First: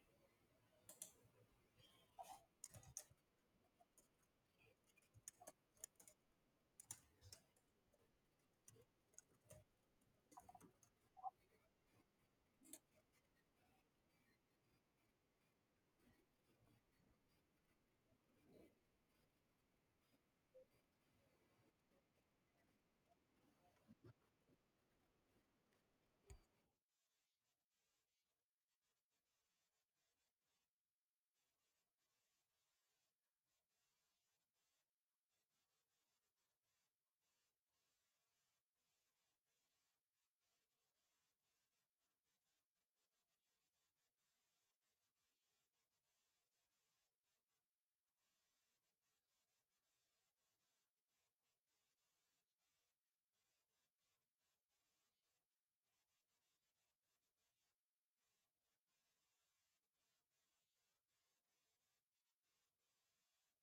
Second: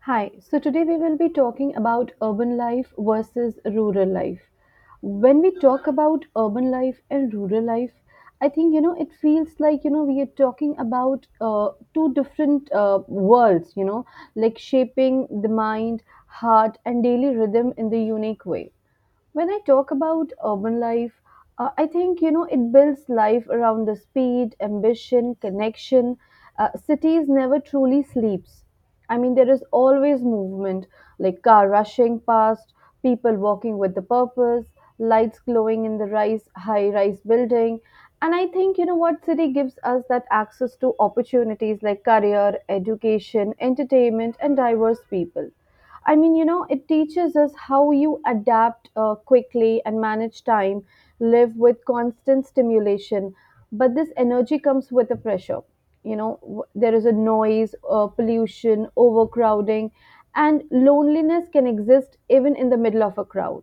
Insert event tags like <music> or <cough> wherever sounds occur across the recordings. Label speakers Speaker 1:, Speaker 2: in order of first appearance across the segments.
Speaker 1: Hi, so today we will be talking about urban life versus rural life. When we talk about urban life and rural life, I think you know it feels like you know we are talking about two different worlds, you know, like shaping the mind, heart, and daily rhythm in the unique way when I talk about urban life, I think you know it builds life around the speed, ambition, connection. Cities never truly sleeps. I mean, there is always movement, like car rushing past, people walking with the purpose, lights glowing in the rise high-rise building, and I think you know what city gives us that access to opportunities like career, education, entertainment, and diverse people. I mean, you know, it teaches us how you adapt quickly and manage time, live with constant stimulation. But this energy comes with a pressure. You know, there is a noise, pollution, overcrowding, and loneliness can exist even in the middle of a crowd.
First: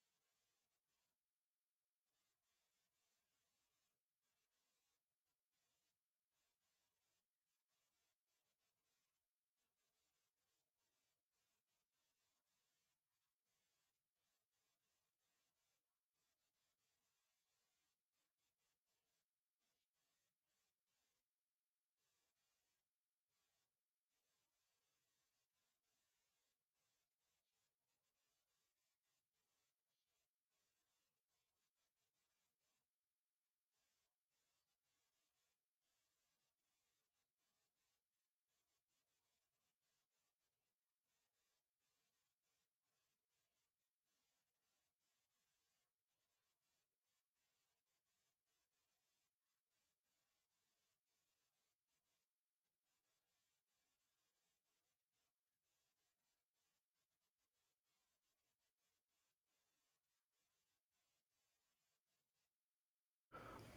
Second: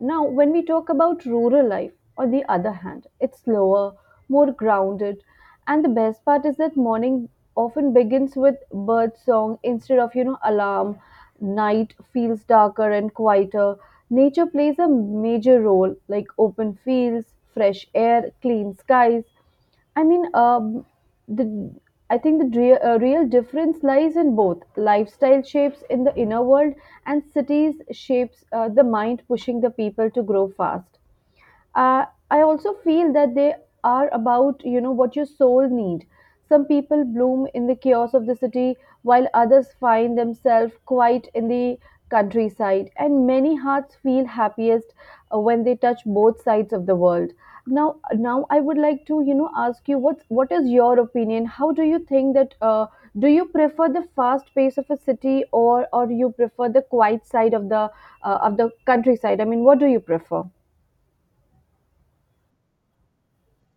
Speaker 1: Now, when we talk about rural life, on the other hand, it's slower, more grounded, and the best part is that morning often begins with bird song instead of you know alarms night feels darker and quieter. Nature plays a major role, like open fields, fresh air, clean skies. I mean, the I think the real difference lies in both lifestyle shapes in the inner world and cities shapes the mind, pushing the people to grow fast uh, I also feel that they are about you know what your soul need some people bloom in the chaos of the city while others find themselves quiet in the countryside and many hearts feel happiest when they touch both sides of the world now I would like to you know ask you what is your opinion how do you think that do you prefer the fast pace of a city or you prefer the quiet side of the countryside I mean what do you prefer.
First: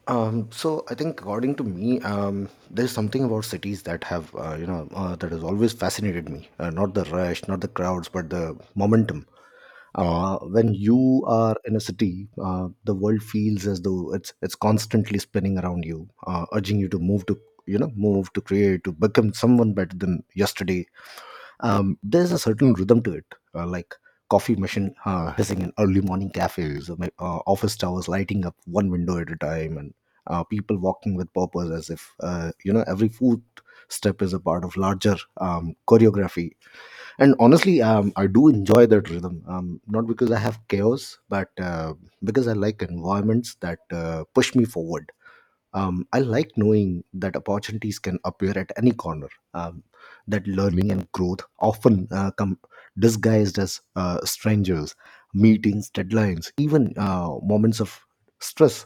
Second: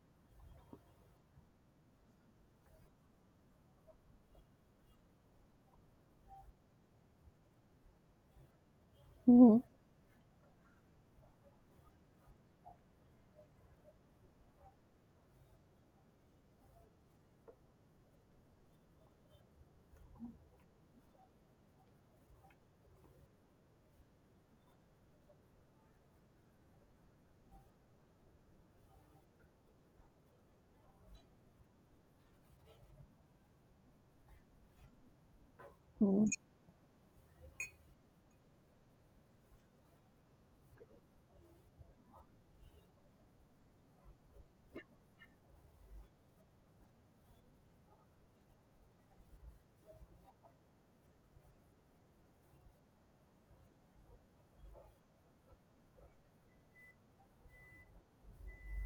Speaker 2: So I think according to me, there's something about cities that have, that has always fascinated me. Not the rush, not the crowds, but the momentum.
Speaker 1: Mhm.
Speaker 2: When you are in a city, the world feels as though it's constantly spinning around you, urging you to move to create, to become someone better than yesterday. Um, there's a certain rhythm to it, like coffee machine hissing in early morning cafes, office towers lighting up one window at a time, and people walking with purpose as if every foot step is a part of larger
Speaker 1: Mm.
Speaker 2: choreography. And honestly, I do enjoy that rhythm, not because I have chaos, but because I like environments that push me forward. Um, I like knowing that opportunities can appear at any corner. That learning and growth often come disguised as strangers, meetings, deadlines, even moments of stress.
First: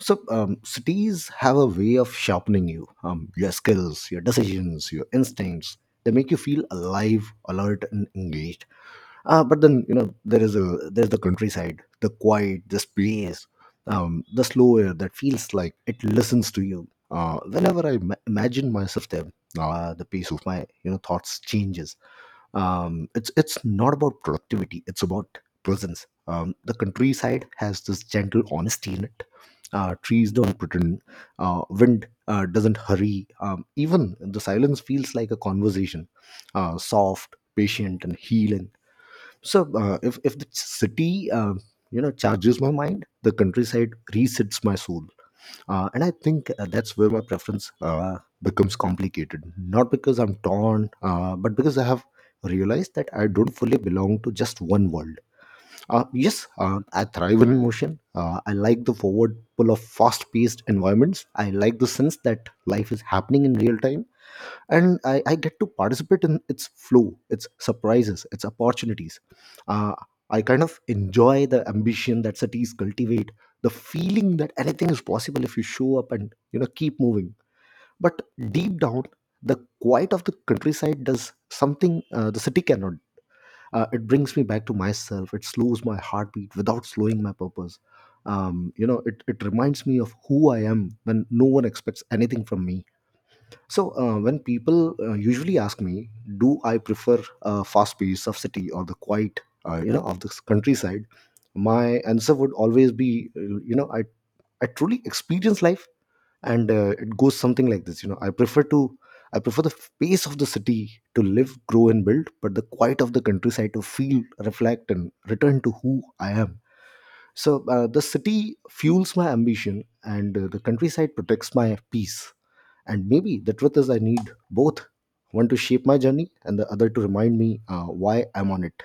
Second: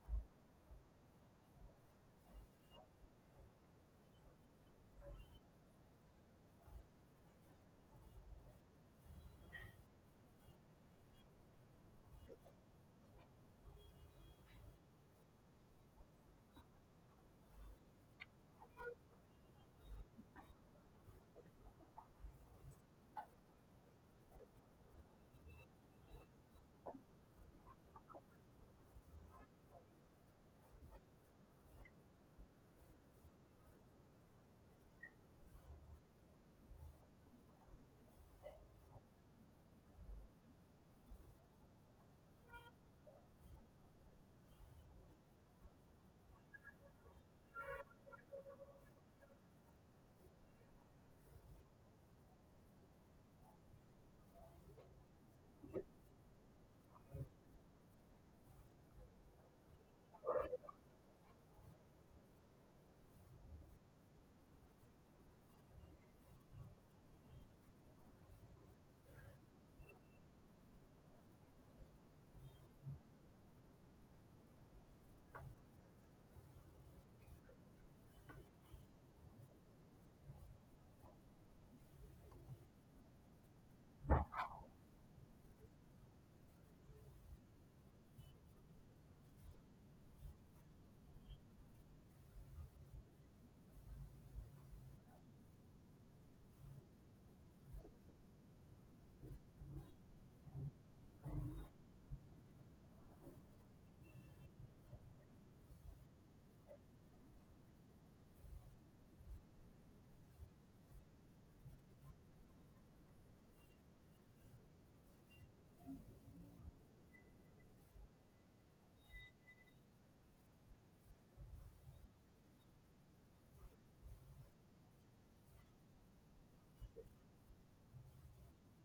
Speaker 2: So cities have a way of sharpening you, your skills, your decisions, your instincts. They make you feel alive, alert, and engaged. Uh, but then there is a there's the countryside, the quiet, the space, the slow air that feels like it listens to you whenever I imagine myself there. Uh, the pace of my thoughts changes. Um, It's not about productivity, it's about presence. Um, the countryside has this gentle honesty in it. Uh, trees don't pretend, wind doesn't hurry, even the silence feels like a conversation, soft, patient, and healing. So if the city charges my mind, the countryside resets my soul, and I think that's where my preference becomes complicated. Not because I'm torn, but because I have realized that I don't fully belong to just one world. Yes, I thrive in motion. I like the forward pull of fast-paced environments. I like the sense that life is happening in real time, and I get to participate in its flow, its surprises, its opportunities. Uh, I kind of enjoy the ambition that cities cultivate, the feeling that anything is possible if you show up and keep moving. But deep down, the quiet of the countryside does something the city cannot. It brings me back to myself. It slows my heartbeat without slowing my purpose. It reminds me of who I am when no one expects anything from me. So when people usually ask me, do I prefer fast pace of city or the quiet you know, of the countryside? My answer would always be, I truly experience life, and it goes something like this. I prefer to I prefer the pace of the city to live, grow, and build, but the quiet of the countryside to feel, reflect, and return to who I am. So the city fuels my ambition, and the countryside protects my peace, and maybe the truth is, I need both, one to shape my journey and the other to remind me why I'm on it.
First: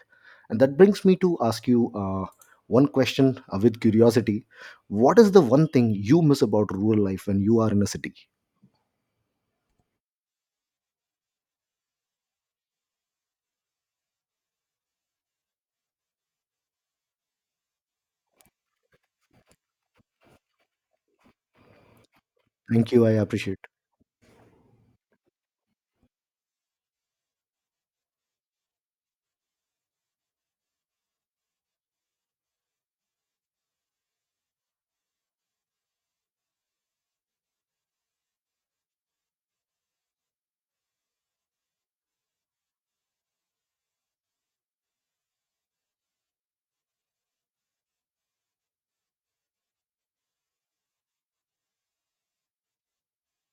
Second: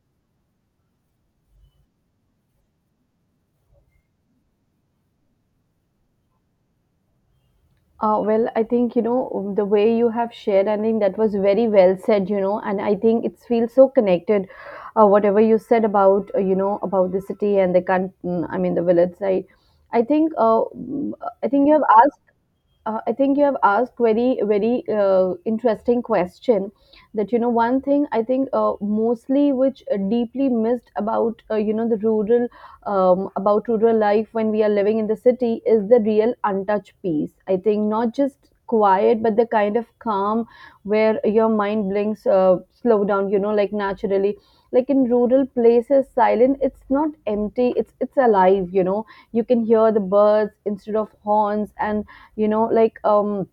Speaker 2: And that brings me to ask you one question with curiosity. What is the one thing you miss about rural life when you are in a city?
Speaker 1: Well, I think, you know, the way you have shared, I think that was very well said, you know, and I think it feels so connected, whatever you said about, you know, about the city and the, I mean, the village side. I think, I think you have asked
Speaker 2: Thank you. I
Speaker 1: I think you have
Speaker 2: appreciate
Speaker 1: asked very interesting question. That you know one thing I think mostly which deeply missed about you know the rural about rural life when we are living in the city is the real untouched peace. I think not just quiet but the kind of calm where your mind blinks slow down you know like naturally like in rural places silent it's not empty it's alive you know you can hear the birds instead of horns and you know like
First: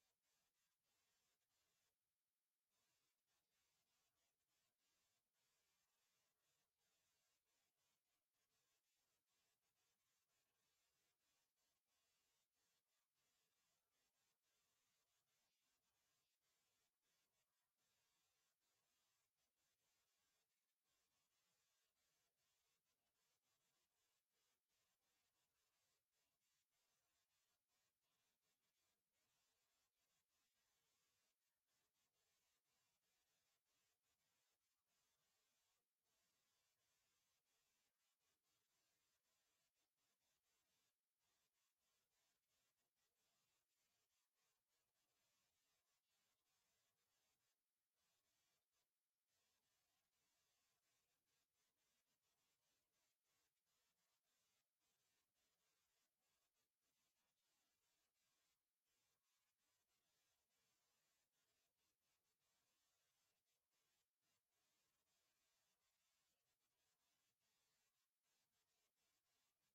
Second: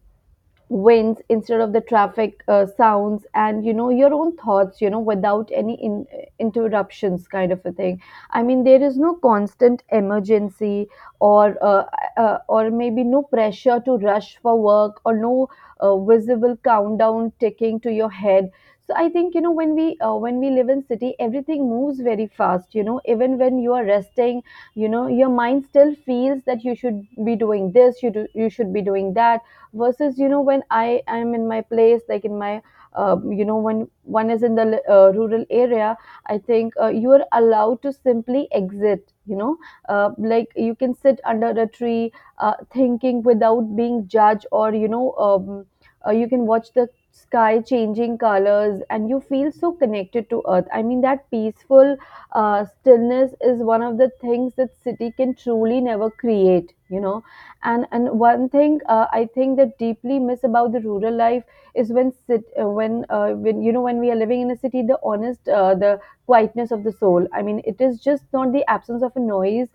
Speaker 1: winds instead of the traffic sounds and you know your own thoughts you know without any interruptions kind of a thing I mean there is no constant emergency or uh, or maybe no pressure to rush for work or no visible countdown ticking to your head so I think you know when we live in city everything moves very fast you know even when you are resting you know your mind still feels that you should be doing this you do, you should be doing that versus you know when I am in my place like in my you know when one is in the rural area I think you are allowed to simply exit you know like you can sit under a tree thinking without being judged or you know you can watch the sky changing colors and you feel so connected to earth I mean that peaceful stillness is one of the things that city can truly never create you know and one thing I think that deeply miss about the rural life is when you know when we are living in a city the honest the quietness of the soul I mean it is just not the absence of a noise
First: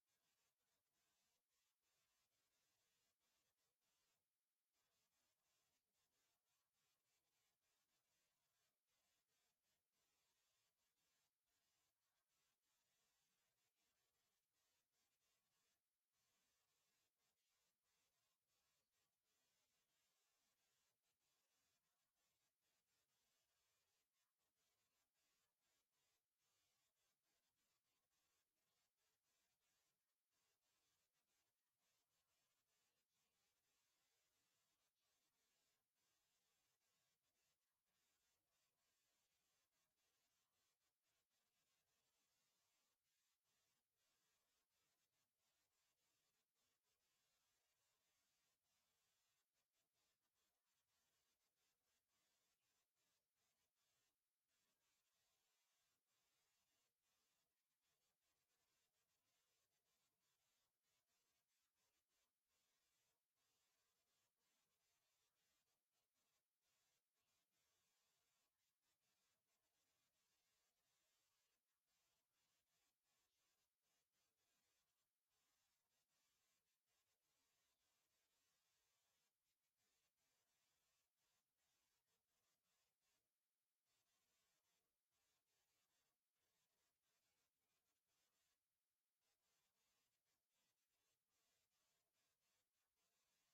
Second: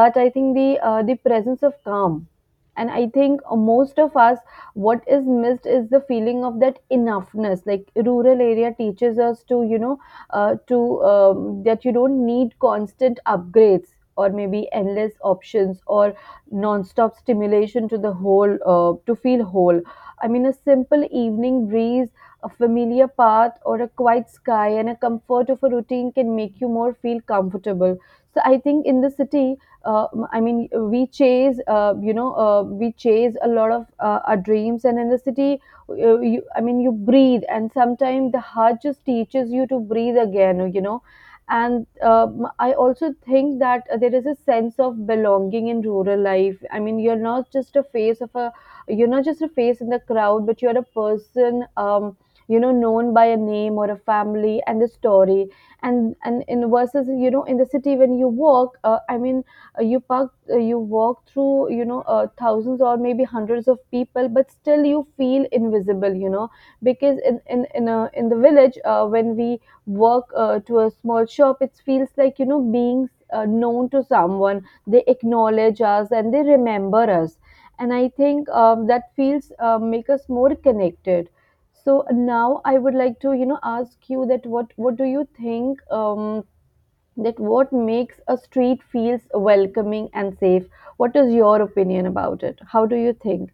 Speaker 1: but I think the presence of calm and I think most of us what is missed is the feeling of that enoughness like rural area teaches us to you know to that you don't need constant upgrades or maybe endless options or nonstop stimulation to the whole to feel whole. I mean, a simple evening breeze, a familiar path, or a quiet sky, and a comfort of a routine can make you more feel comfortable. So I think in the city, uh, I mean, we chase, you know, we chase a lot of our dreams, and in the city, you, I mean, you breathe, and sometimes the heart just teaches you to breathe again. You know, and I also think that there is a sense of belonging in rural life I mean you're not just a face in the crowd but you're a person you know known by a name or a family and a story and in versus you know in the city when you walk I mean you walk through you know thousands or maybe hundreds of people but still you feel invisible you know because in the village when we work to a small shop it feels like you know being known to someone they acknowledge us and they remember us and I think that feels make us more connected so now I would like to you know ask you that what do you think that what makes a street feels welcoming and safe what is your opinion about it how do you think.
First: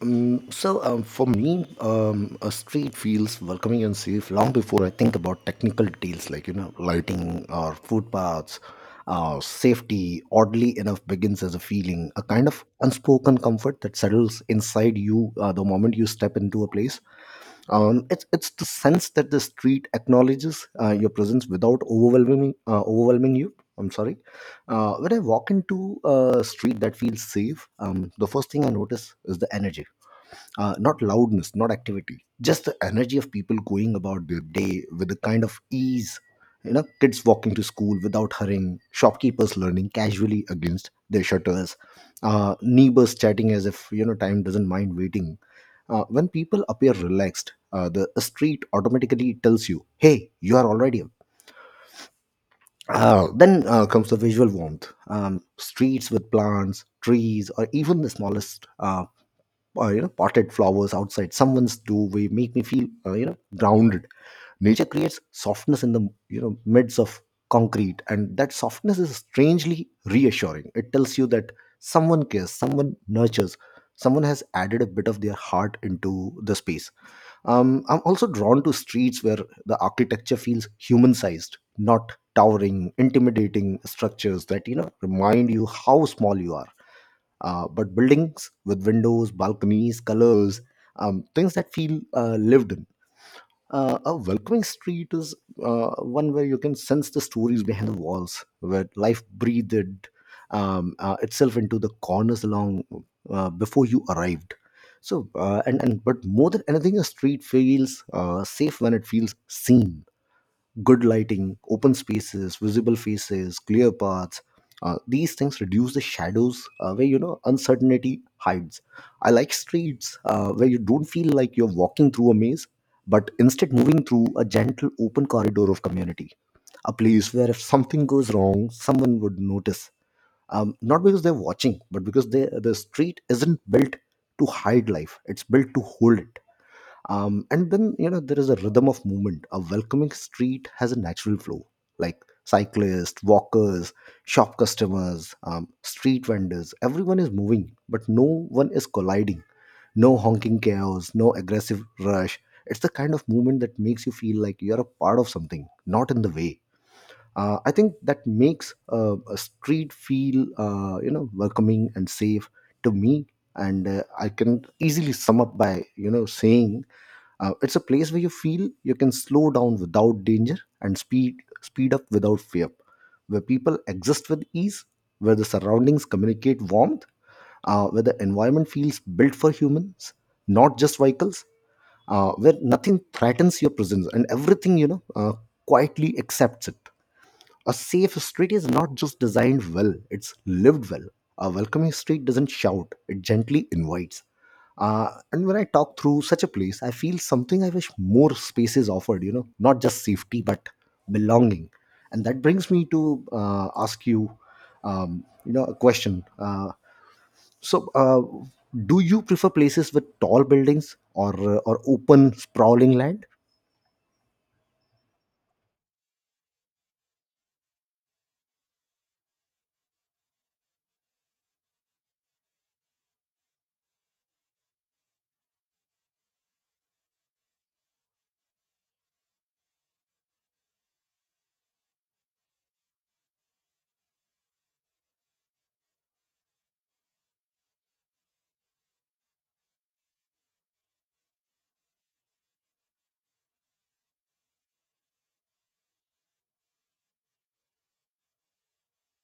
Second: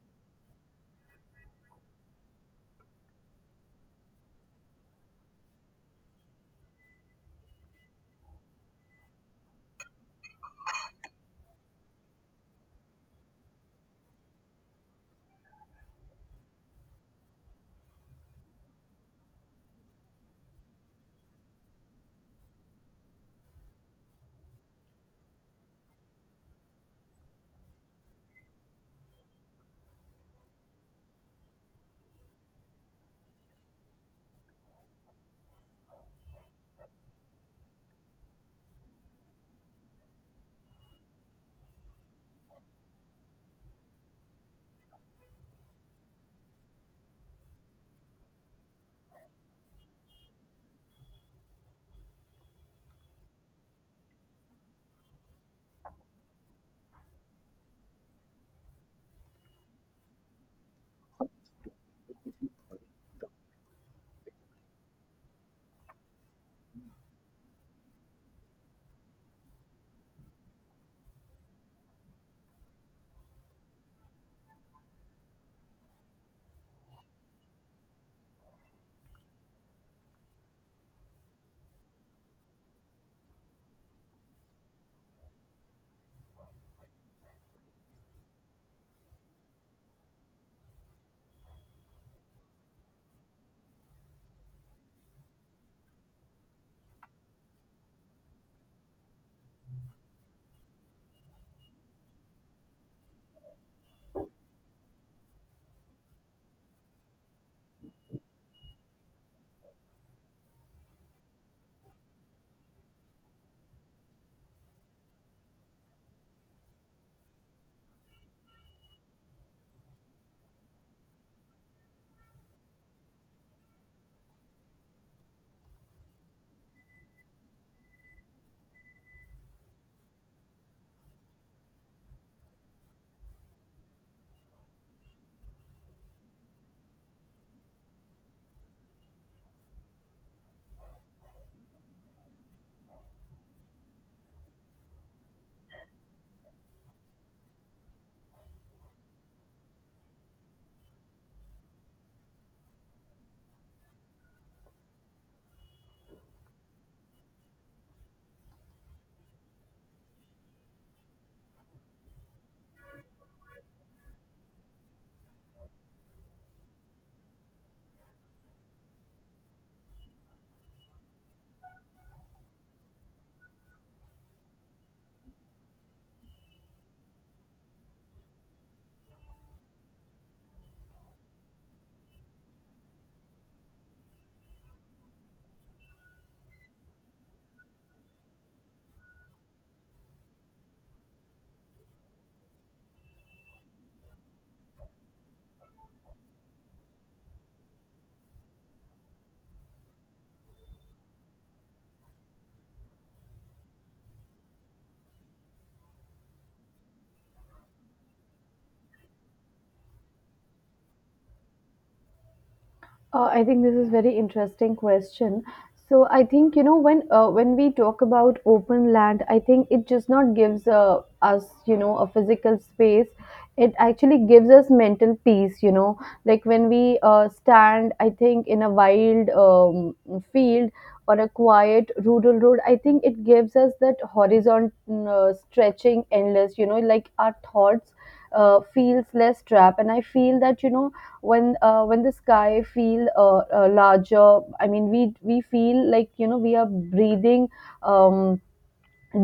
Speaker 2: For me, a street feels welcoming and safe long before I think about technical details like lighting or footpaths. Safety, oddly enough, begins as a feeling, a kind of unspoken comfort that settles inside you the moment you step into a place. It's the sense that the street acknowledges your presence without overwhelming you. I'm sorry. When I walk into a street that feels safe, the first thing I notice is the energy, not loudness, not activity, just the energy of people going about their day with a kind of ease. You know, kids walking to school without hurrying, shopkeepers learning casually against their shutters, neighbors chatting as if time doesn't mind waiting. When people appear relaxed, the street automatically tells you, "Hey, you are already up." Then comes the visual warmth. Streets with plants, trees, or even the smallest potted flowers outside someone's doorway make me feel grounded. Nature creates softness in the midst of concrete, and that softness is strangely reassuring. It tells you that someone cares, someone nurtures, someone has added a bit of their heart into the space. Um, I'm also drawn to streets where the architecture feels human sized, not towering intimidating structures that remind you how small you are, but buildings with windows, balconies, colors, things that feel lived in. A welcoming street is one where you can sense the stories behind the walls, where life breathed itself into the corners along before you arrived. So, and but more than anything, a street feels safe when it feels seen, good lighting, open spaces, visible faces, clear paths. These things reduce the shadows where uncertainty hides. I like streets where you don't feel like you're walking through a maze, but instead moving through a gentle open corridor of community. A place where if something goes wrong, someone would notice. Not because they're watching, but because the street isn't built to hide life; it's built to hold it. Um, and then there is a rhythm of movement. A welcoming street has a natural flow, like cyclists, walkers, shop customers, street vendors, everyone is moving but no one is colliding, no honking chaos, no aggressive rush. It's the kind of movement that makes you feel like you're a part of something, not in the way. Uh, I think that makes a street feel welcoming and safe to me. And I can easily sum up by saying, it's a place where you feel you can slow down without danger and speed up without fear, where people exist with ease, where the surroundings communicate warmth, where the environment feels built for humans, not just vehicles, where nothing threatens your presence and everything quietly accepts it. A safe street is not just designed well, it's lived well. A welcoming street doesn't shout, it gently invites. And when I talk through such a place, I feel something I wish more spaces offered, not just safety, but belonging. And that brings me to ask you you know, a question. So, do you prefer places with tall buildings or or open, sprawling land?
Speaker 1: I think this is very interesting question. So I think you know when we talk about open land, I think it just not gives us you know a physical space. It actually gives us mental peace. You know, like when we stand, I think in a wild field or a quiet rural road, I think it gives us that horizon stretching endless. You know, like our thoughts feels less trapped, and I feel that you know when the sky feel larger I mean we feel like you know we are breathing um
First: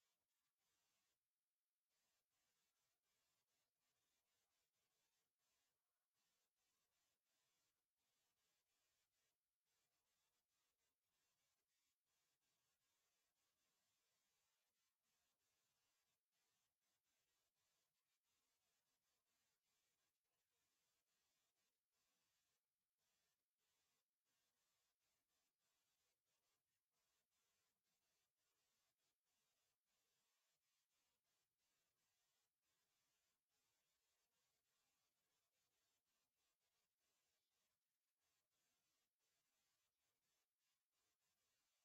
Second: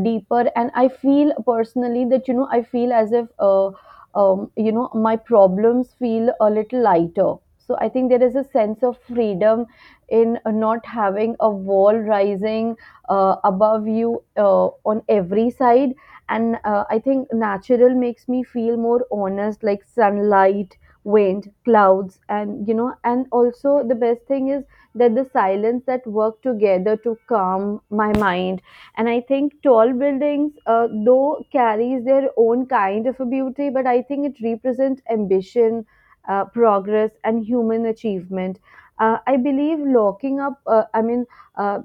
Speaker 1: deeper and I feel personally that you know I feel as if you know my problems feel a little lighter so I think there is a sense of freedom in not having a wall rising above you on every side and I think natural makes me feel more honest like sunlight wind clouds and you know and also the best thing is that the silence that work together to calm my mind and I think tall buildings though carries their own kind of a beauty but I think it represents ambition progress and human achievement I believe looking up uh,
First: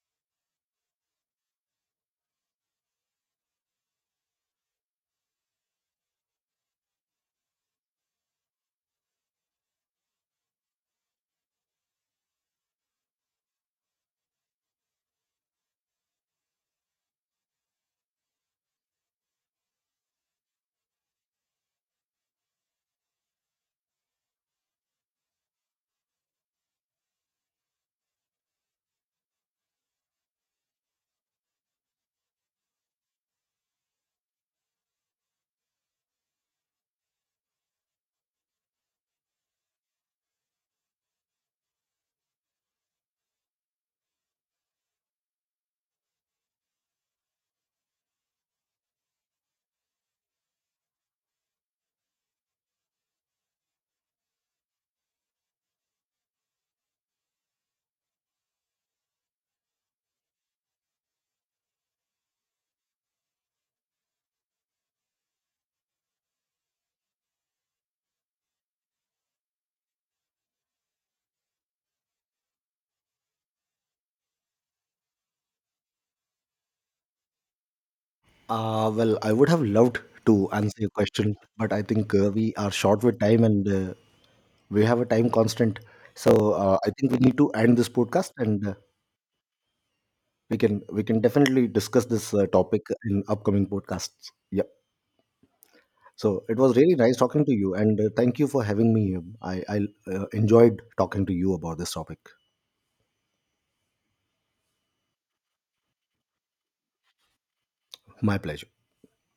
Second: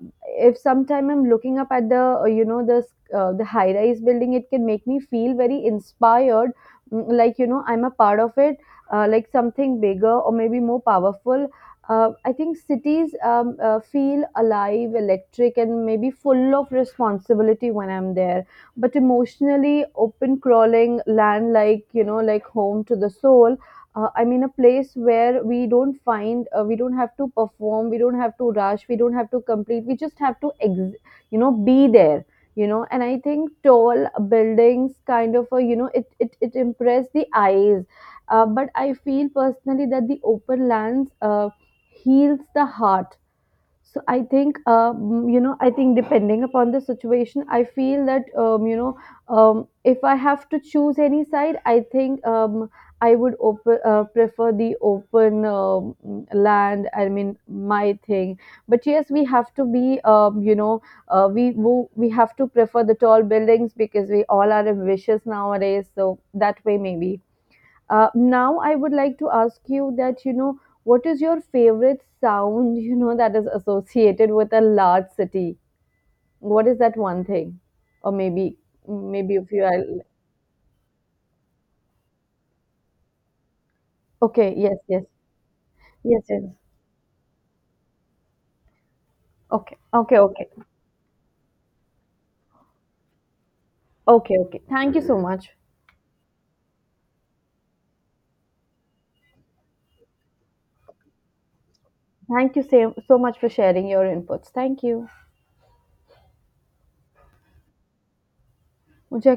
Speaker 1: if sometime I'm looking up at the you know the high rise building it can make me feel very inspired mm, like you know I'm a part of it like something bigger or maybe more powerful I think cities feel alive, electric, and maybe full of responsibility when I'm there. But emotionally, open crawling land like you know, like home to the soul. I mean, a place where we don't have to perform, we don't have to rush, we don't have to complete. We just have to, you know, be there. You know, and I think tall buildings kind of a, you know, it impress the eyes. But I feel personally that the open lands. Heals the heart so I think you know I think depending upon the situation I feel that you know if I have to choose any side I think I would prefer the open land I mean my thing but yes we have to be you know we have to prefer the tall buildings because we all are ambitious nowadays so that way maybe now I would like to ask you that you know what is your favorite sound <laughs> you know that is associated with a large city? What is that one thing? Or maybe
Speaker 2: Well, I
Speaker 1: maybe
Speaker 2: would
Speaker 1: if
Speaker 2: have
Speaker 1: you are
Speaker 2: loved to answer your question, but I think we are short with time and
Speaker 1: okay, yes,
Speaker 2: we have
Speaker 1: yes,
Speaker 2: a time constant.
Speaker 1: yes, yes.
Speaker 2: So I think we need to end this podcast, and
Speaker 1: Okay, okay, okay,
Speaker 2: we can definitely discuss this topic in upcoming podcasts.
Speaker 1: okay, okay.
Speaker 2: Yeah.
Speaker 1: Thank you so much.
Speaker 2: So it was really nice talking to you, and thank you for having me. I enjoyed talking to you about this topic.
Speaker 1: Thank you so much for sharing your inputs. Thank you.
Speaker 2: My pleasure.
Speaker 1: मुझे